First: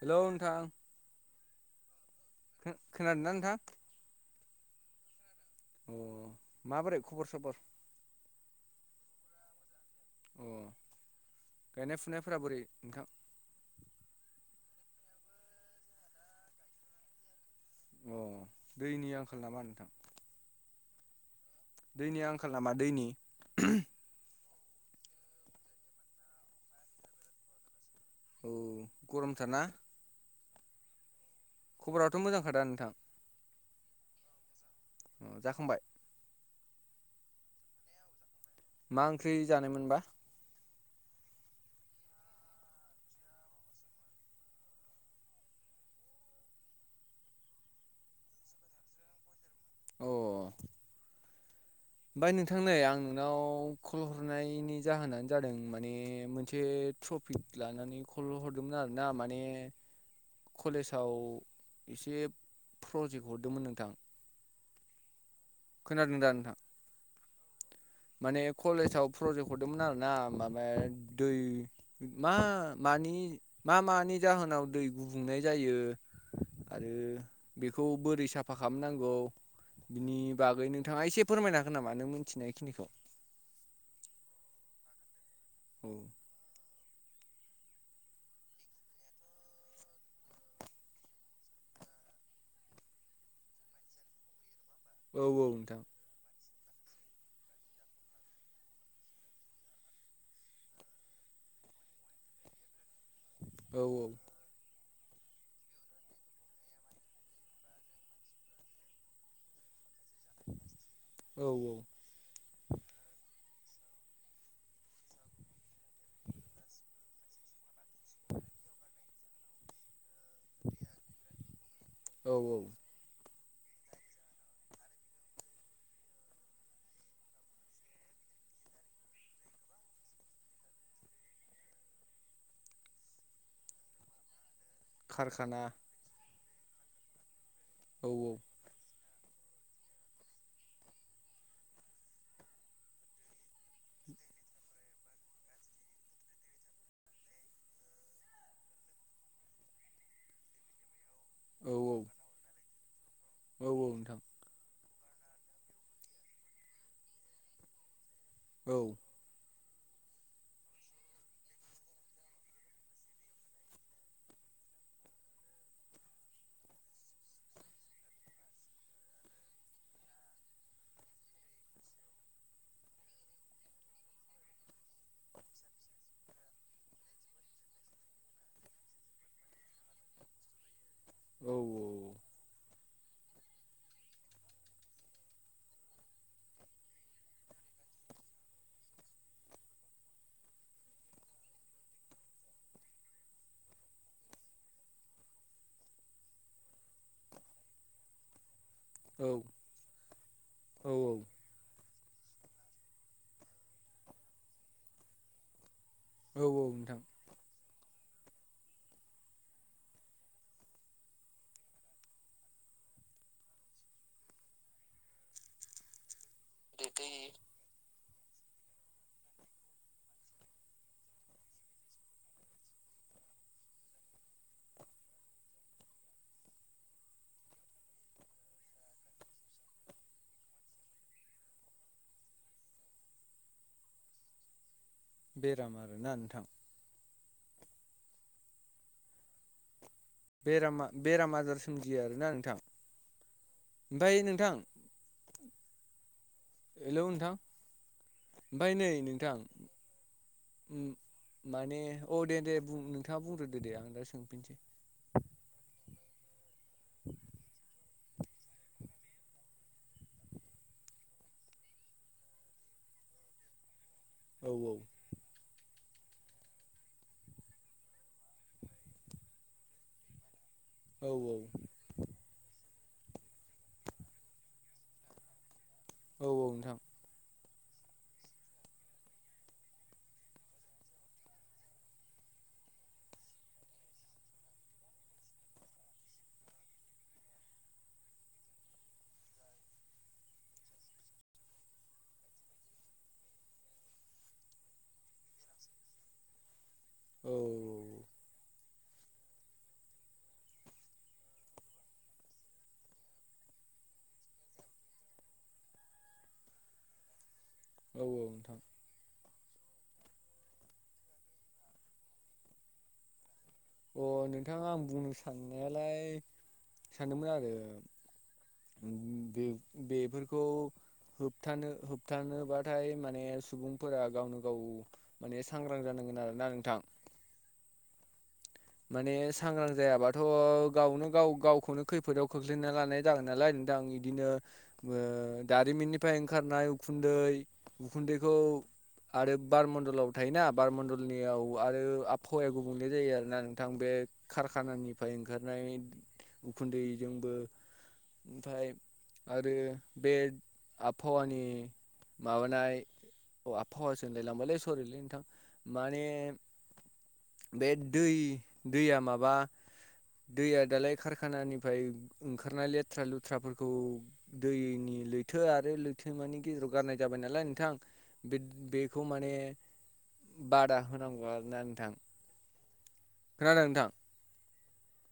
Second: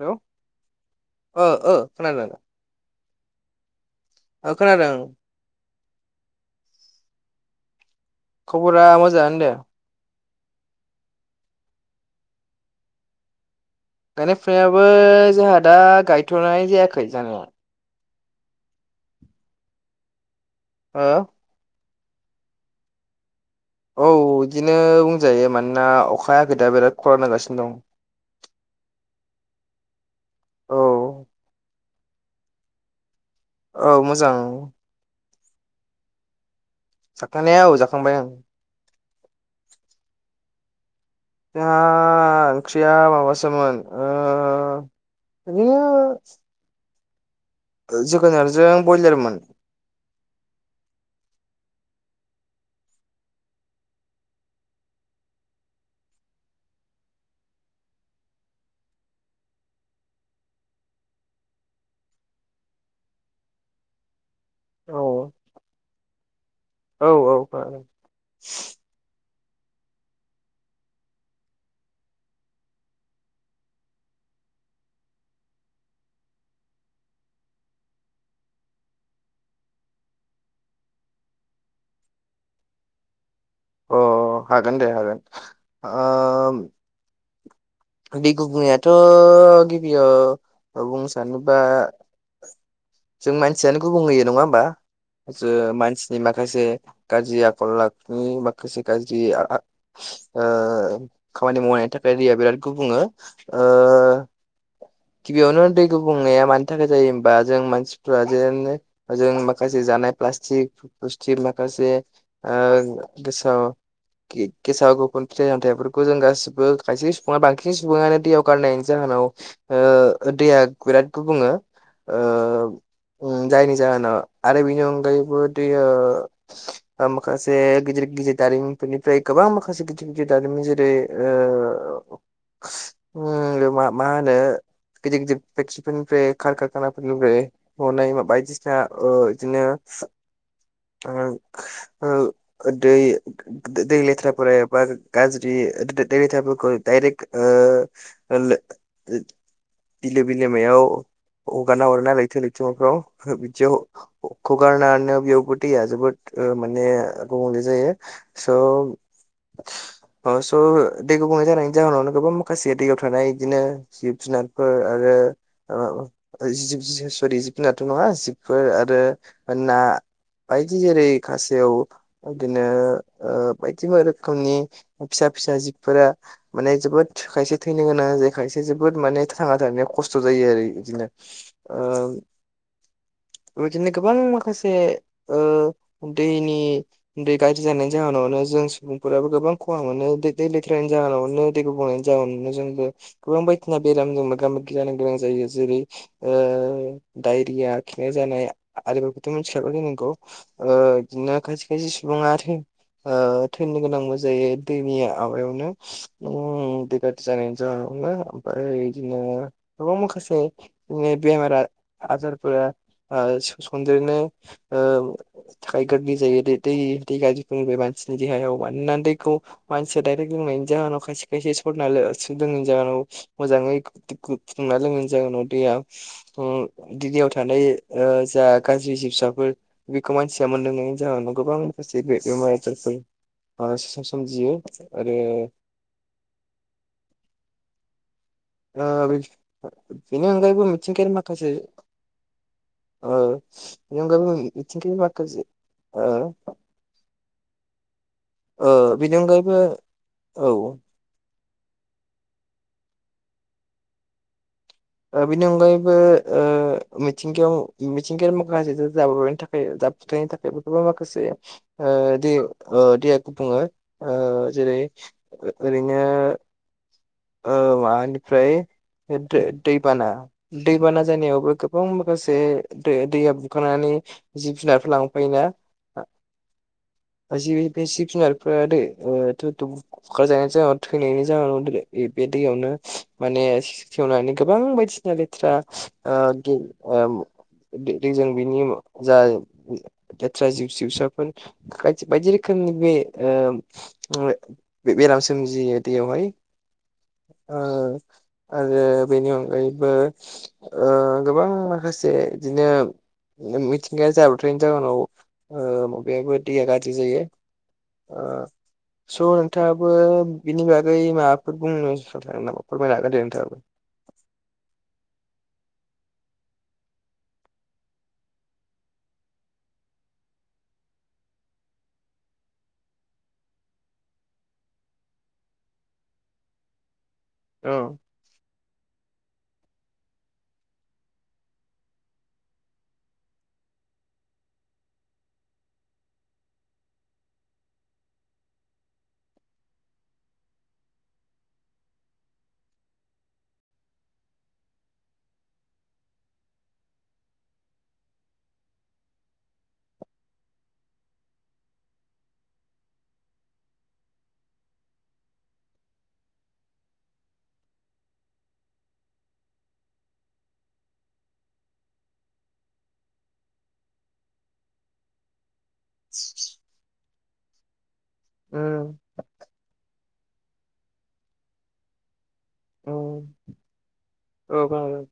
Hello थां ओ ओ खोनादों खोनादोंना नोंथां ओ खोनादों ओ माबोरै खबर सबर खबरा मोजाङानो दे अ गायनाय फुनायफोरा बोरै नोंथां गायनाय फुनायाबो जोंहा दा गायथ'नाय जायाखै जानाया अ दैनि आंखाल नामा ओ दैनि आंखाल नामा दैनि औ बिदिनो बुंजायो मानोना अखाया आगोदा बिराद खरा नांगासिनो दं औ गर'म थारना औ खबरथ' मोजांखादा नोंथां औ मोजां जाखांबाय जाखानाया औ जाखांबाय आं मा ओंख्रि जानायमोनबा जा ओंख्रिया माबासोमोन ओ इदिनो जोगोनारजों ब्रयलारमोन अ ओमफ्राय नोंथां नै आं नोंनाव खल हरनायनि जाहोनानो जादों माने मोनसे ट्रफि लानानै खल हरदोंमोन आरोना माने कलेजाव एसे प्रजेक्ट हरदोंमोन नोंथां खोनादों दा नोंथां औ औ औ माने कलेसआव प्रजेक्ट हरदोंमोन आरोना माब दै मा मानि मा मानि नि जाहोनाव दै गुबुंनाय जायो आरो बेखौ बोरै साफा खालामनांगौ बिनि बागै नोंथाङा एसे फोरमायनो हागोन नामा नों मिथिनाय बेखिनिखौ अ हागोन दे हागोन औ दै गुबुंनायाथ' गिबियाव बुंनो सानोबा जों मानसियानो गुबुंहोयो नङा होमबा औ औ नोंथां मानसिनि माखा माखासे गाज्रि आखल आखुनि माखासे गाज्रि ओ खामानि मावनायनि थाखाय दैया बिराद गुबुंङो ओ औ गिबियावनो दै गुबुंनाया मानि थाखाय जायो होबा जों मानसिफ्रा जोेन जों माखासे जानाय प्लास्टिक पुस्टिक औ माखासे गोसोआव गेसाव गोफोन फिथाइ सामथाइफोरखौ जों गासिबो खायसे सुबुङा बांसिन सुबुङानो दैयाव गारनायनि जाहोनाव दैया बिराद गुबुङो औ औ जायनि जाहोनाव आरो बेनि अनगायैबो दैया माखासे गिदिर गिद जि दारिमिननिफ्राय गोबां माखासे गिदिर गिदिर दारिमिन जेरै बे मा मा होनो गिदिर गिदिर कारखाना फक्ट्रिफोरनिफ्राय औ कारकखानाफोरनिफ्रायनाय बायदिसिना ओदिनो ओ ओ ओ दै द-द-दै लेथ्राफोरा एबा गारज्रि नि द-द-दै लेथ्राफोरखौ डाइरेक्ट ओ ओ लो ओ बिलो बिलिमायाव औ अ-अगारना औ हरो नालायथो नों [unintelligible] फ्राव हो औ बिदिआव औ नोंथां अ खगारनान ना बेयावबो दैया जोबोद ओ माने गुबुंले जायो स औ [inaudible] ओ स' दै गुबुंले जानायनि जाहोनावनो गोबां माखासे दैयाव थानाय इदिनो जिब जुनारफोर आरो रो ओ ओ जिब-जिब स'रि जिब जुनाथ' नङा जिबफोर आरो ओ ना बायदि जेरै खासेव इदिनो ओ बायदि मो रोखोमनि फिसा फिसा जिबफोरा माने जोबोद खायसे थैनो गोनां जायो खायसे जोबोद माने थांना थानायाव खस्थ' जा जायो आरो इ-इदिनो औ ओ [inaudible] बिदिनो गोबां माखासे ओ दैनि दै गाज्रि जानायनि जाहोनाव नो जों सुबुंफोराबो गोबां खहा मोनो दै दै लेथ्रानि जाहोनावनो दै गुबुंनायनि जाहोनाव नों जोंबो गो बां बायदिसिना बेलामजों मोगा मोगि जानो गोनां जायो जेरै ओ डायरिया खिनाय जानाय आरो बेखौथ' मिथिखागौ जानांगौ ओ औ इदिनो खायसे खायसे सुबुङा थै ओ थैनो गोनांबो जायो दैनि आबायावनो। औ उम नोंथां बिराद जानाय जाउनाव नो आमफाय इदिनो गोबां माखासे नि बेमारा आदारफोरा ओ स-सन्देरनो ओ थाखाय गारलै जायो। दे दै दै गारजिफोरनिफाय मान सिनि देहायाव मानोना दैखौ मानसिया डाइरेक्ट लोंनायनि जाहोनाव खायसे खायसे सरना लो ओ सोदों जाहोनाव मोजाङै दै खु फुदुंना लोंनायनि जाहोनाव दैया उम दैयाव थानाय ओ जा गाज्रि जिबसाफोर बेखौ मानसिया मोनलोंनायनि जाहोनाव गोबां जेबो बेमार आजारफोर माबा सो सोमजियो। आरो बेराम आरोना नोंथां। आ [unintelligible] बेरामा बेराम आजार सोमजियो आरोना नोंथां। ओ ओमफ्राय नोंथां [unintelligible] ओ। हेलौ नोंथां। ओमफ्राय ओ नै बेनि नोंथां अनगायैबो औ उम माने औ दे दे बुं नोंथाङा बुंग्रोदो दे आं दा सोंफिनसै। ओ बिनि अनगायैबो ओ मिथिंगायाव इ मिथिंगायारि माखासे जा-जाब्रबनायनि थाखाय जाबुथायनि थाखायबोथ' माखासे ओ दैआव ओ दैया गुबुङो ओ औ जेरै ओ ओरैनो ओ माबानिफ्राय ओ दै-दै बाना दैबाना औ जानायावबो गोबां माखासे दो दैया बुखांनानै जिब जुनारफोर लांफायोना औ औ नोंथां। जि बे जिब जुनारफ्रा दे [unintelligible] बुखार जानायनि जाहोनाव थैनायनि जाहोनाव दोनै बे बे दैयावनो माने से-सेवनानै गोबां बायदिसिना लेथ्रा ओ गे ओ दो दै जों बिनि उम जा ले-लेथ्रा जिउ-जिउसाफोर बायदि बायदि रोखोम नि उम उम बे-बेराम सोमजियो दैयावहाय। औ ओ। आरो बेनि अनगायैबो ओ गोबां माखासे इदिनो मि-मिथिंगाया जाब्रबथायनि जाहोनाव ओ माबायाबो दैया गाज्रि जायो। औ ओ औ नोंथां स' नोंथाङाबो बिनि बागै माबा फोर बुंनो [unintelligible] नामा फोरमायनो हागोन दे नोंथाबो। अ नोंथाङा आं बुंनो साननायालाय सानदोंमोन आरो बे बेफोरखौ होबथानो होबथानोबाथाय माने सुबुंफोरा गावनो गाव माने सांग्रां जानो आरोना नोंथां औ माने सांग्रां जायाबाथ गावनो गाव गावखौनो खैफोदाव खोख्लैना लानाय जागोन नालाय थां बिदिनो ओ दारिमिननिफ्राय ओंखारनाय उखुन्दै उखुन्दैखौ आरो बारमणडलाव थायोना बारमणडलनियाव आरो आबहावाया गुबुंले जायो आरोना नोंथां बे कारखानानिफ्राय ओंखारनाय उखुन्दैजोंबो। ओमफ्राय आरो बे आबहावानि माबानाय आबहावासो होनलायलांबायलै सरिलै नोंथां माने बे दै दैया माबा दैया दालाय खारखानानिफ्राय ओंखारनाय लेथ्रा लुथ्राफोरखौ दैनि लैथो आर आरो लैथो मानि गेजेराव गारनाय जाबाय नालाय नोंथां बे उम बेखौ माने बादा होनांगौ आरोना नोंथां। उम खोनादों नोंथां औ खोनादों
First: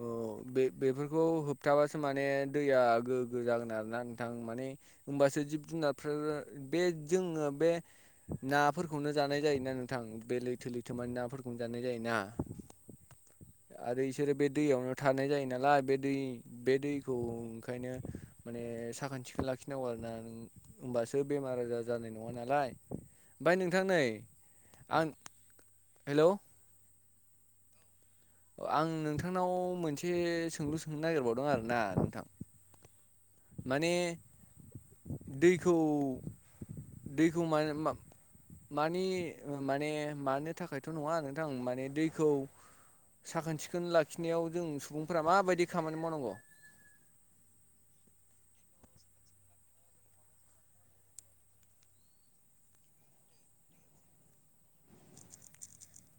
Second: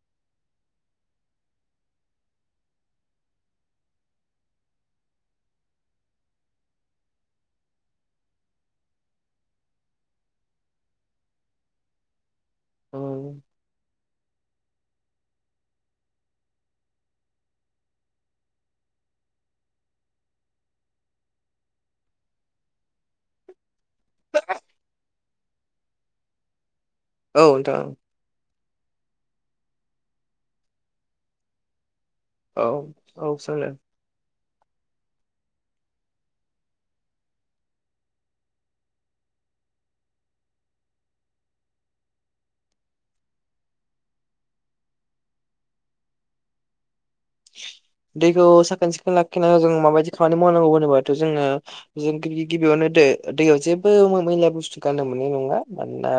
औ। बे बेफोरखौ होबथाबासो माने दैया गोग्गो जागोन आरोना नोंथां माने होमबासो। जिब जुनारफोर बे जोङो बे नाफोरखौनो जानाय जायोना नोंथां बे लैथो लैथोमानि नाफोरखौनो जानाय जायोना। औ। आरो बिसोरो बे दैयावनो थानाय जायो नालाय बे दै बे दैखौ ओंखायनो माने साखोन सिखोन लाखिनांगौ आरोना नों होमबासो बेमार आजार जानाय नङा नालाय। ओफ्राय नोंथां नै आं हेलौ। औ नोंथां। आं नोंथांनाव मोनसे सोंलु सोंनो नागिरबावदों आरो ना नोंथां। औ औ सोंदो। माने दैखौ दैखौ माने मानि माने मानो थाखायथ नङा नोंथां माने दैखौ साखोन सिखोन लाखिनायाव जों सुबुंफोरा माबायदि खामानि मावनांगौ? [inaudible] दैखौ साखोन सिखोन लाखिनांगौ जों माबायदि खामानि मावनांगौ होनोबाथ जोङो जों गिबि गिबियावनो ओ दैयाव जेबो मैला बुस्थु गारनो मोननाय नङा। मानोना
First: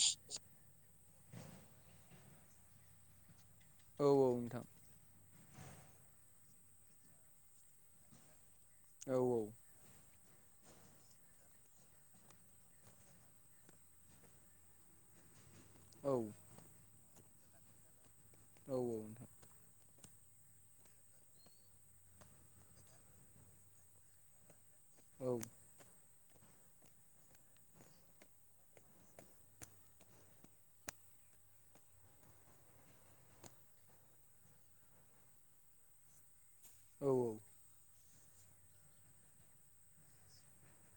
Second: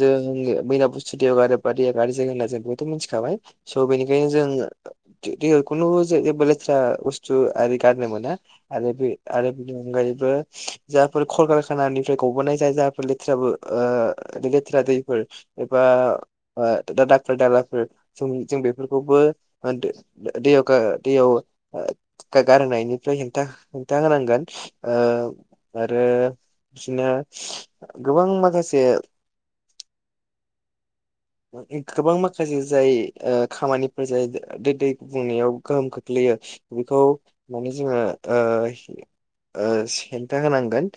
जों मैला बुस्थु दैयाव गारोबा दैया गाज्रि जागोन होनना जों बेखौथ मिथिखाबाय। स औ बेनिखायनो औ जों नोंथां दैयाव खुनु जेबो लेथ्रा बुस्थु आरि गारनो मोना। आरो बे औ आरो बेनि अनगायैबो जाफोर खलकारखानानिफ्राय गबोनाय जा जाबोर लेथ्रा ओ लेथ्रा दैफोर एबा औ दा दाखोर दालाफोर जों औ औ बेफोरखौबो दैयाव दैयाव गा गारहरनायनिफ्राय हेंथा हेंथा होनांगोन। ओ औ आरो बिदिनो गोबां माखासे गोबां माखासे जाय ओ खामानिफोर जाय दै दै गुबुंनायाव गोहोम खोख्लैयो। बेखौ औ माने जोङो ओ ओ हेंथा होनांगोन।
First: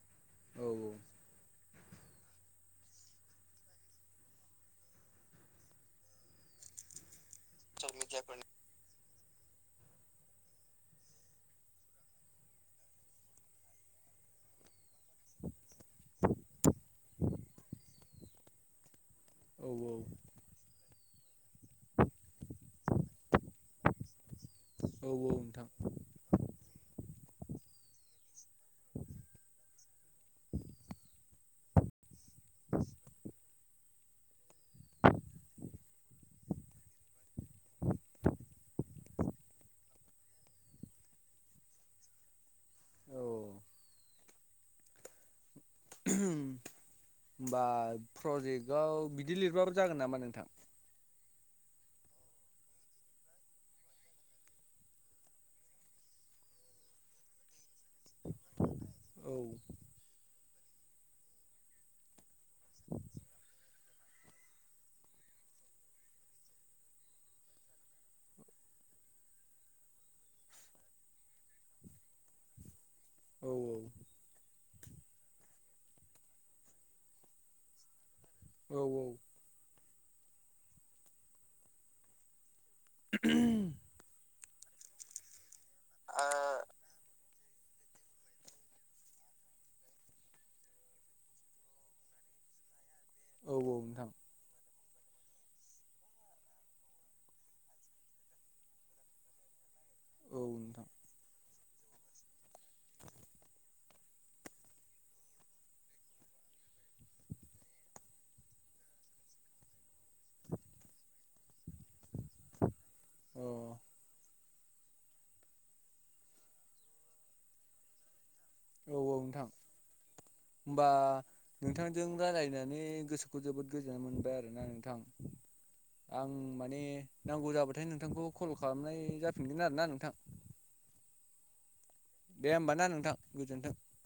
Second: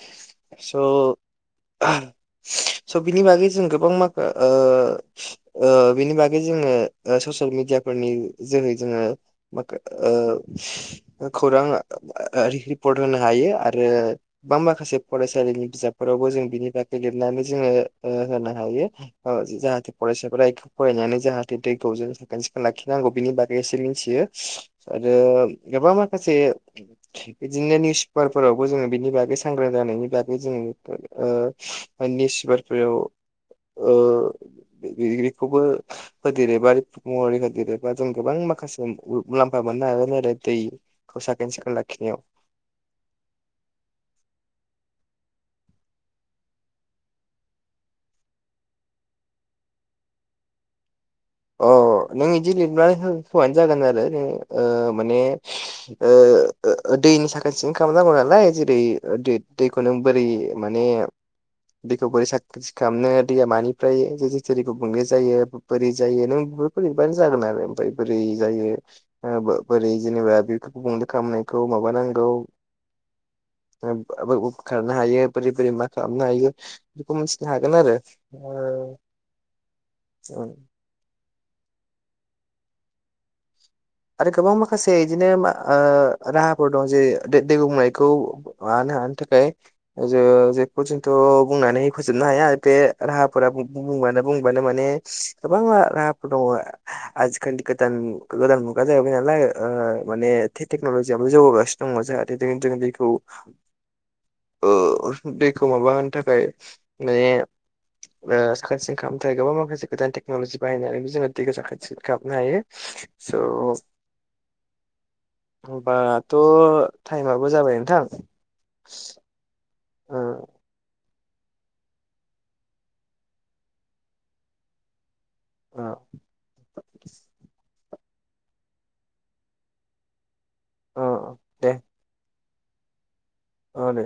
औ स स बिनि बागै जों गोबां माखा ओ ओ बिनि बागै जोङो ससियेल मिडियाफोरनि जोहै जोङो माखो ओ खौरां रिपर्ट होनो हायो आरो। बा माखासे फरायसालिनि बिजाबफोरावबो जों बिनि बागै लिरनानै जोङो ओ होनो हायो ओ औ जाहाथे फरायसाफोरा बेखौ फरायनानै जाहाथ दैखौ जों साखोन सिखोन लाखिनांगौ बिनि बागै एसे मिथियो औ आरो नोंथां गोबां माखासे [unintelligible] बिदिनो निउस पेपारफोरावबो जोङो बिनि बागै सांग्रां जानायनि बागै जोङो ओ निउस पेपारफोराव ओ डिग्रिखौबो होदेरो बा महरै होदेरोबा जों गोबां माखासे मुलाम्फा मोननो हागोन आरो दै। साखोन सिखोन लाखिनायाव। औ [inaudible] होमबा प्रजेक्टआव बिदि लिरबाबो जागोन नामा नोंथां अ नों बिदि लिरनानै होबानो जागोन आरो माने दैनि साखोन सिखोन खालामनांगौ नालाय जेरै औ दैखौ नों बोरै माने दैखौ बोरै साखोन सिखोन खालामनो दैया मानिफ्राय [unintelligible] गुबुंलें जायो बोरै जायो नों बेफोरखो लिरबानो जागोन आरो ओमफ्राय बोरै जायो बोरै जेनेबा बे खालामनायखौ माबा नांगौ औ खारनो हायो बोरै बोरै मा खालामनो हायो बेखौ मिथिनो हागोन आरो औ औ औ [inaudible] आरो गोबां माखासे बिदिनो राहाफोर दं जेरै दै गुबुंनायखौ माबानो हानो थाखाय थाखाय ज जेखौ जोंथ' बुंनानै फोजोबनो हाया बे राहाफोरा औ नोंथां बुंबानो बुंबानो माने गोबां राहाफोर दङ आजिखालि गोदान गोदान मुगा जाहैबाय नालाय माने औ नोंथां टेक्न'लजियाबो जौगागासिनो दङ जाहाथे जों दैखौ दैखौ माबा होनो थाखाय माने साखोन सिखोन खालामनो थाखाय गोबां माखासे गोदान टेक्न'लजि बाहायनानैबो जोङो दैखौ साखोन सिखोन खालामनो हायो अ औ होनबाथ' टाइमाबो जाबाय नोंथां औ औ नोंथां ओ होमबा नोंथांजों रायज्लायनानै गोसोखौ जोबोद गोजोननाय मोनबाय आरोना नोंथां ओ आं माने नांगौ जाबो नोंथांखौ कल खालामनाय जाफिनगोन आरोना नोंथां अ दे दे होमबा ना नोंथां गोजोन्थों अ दे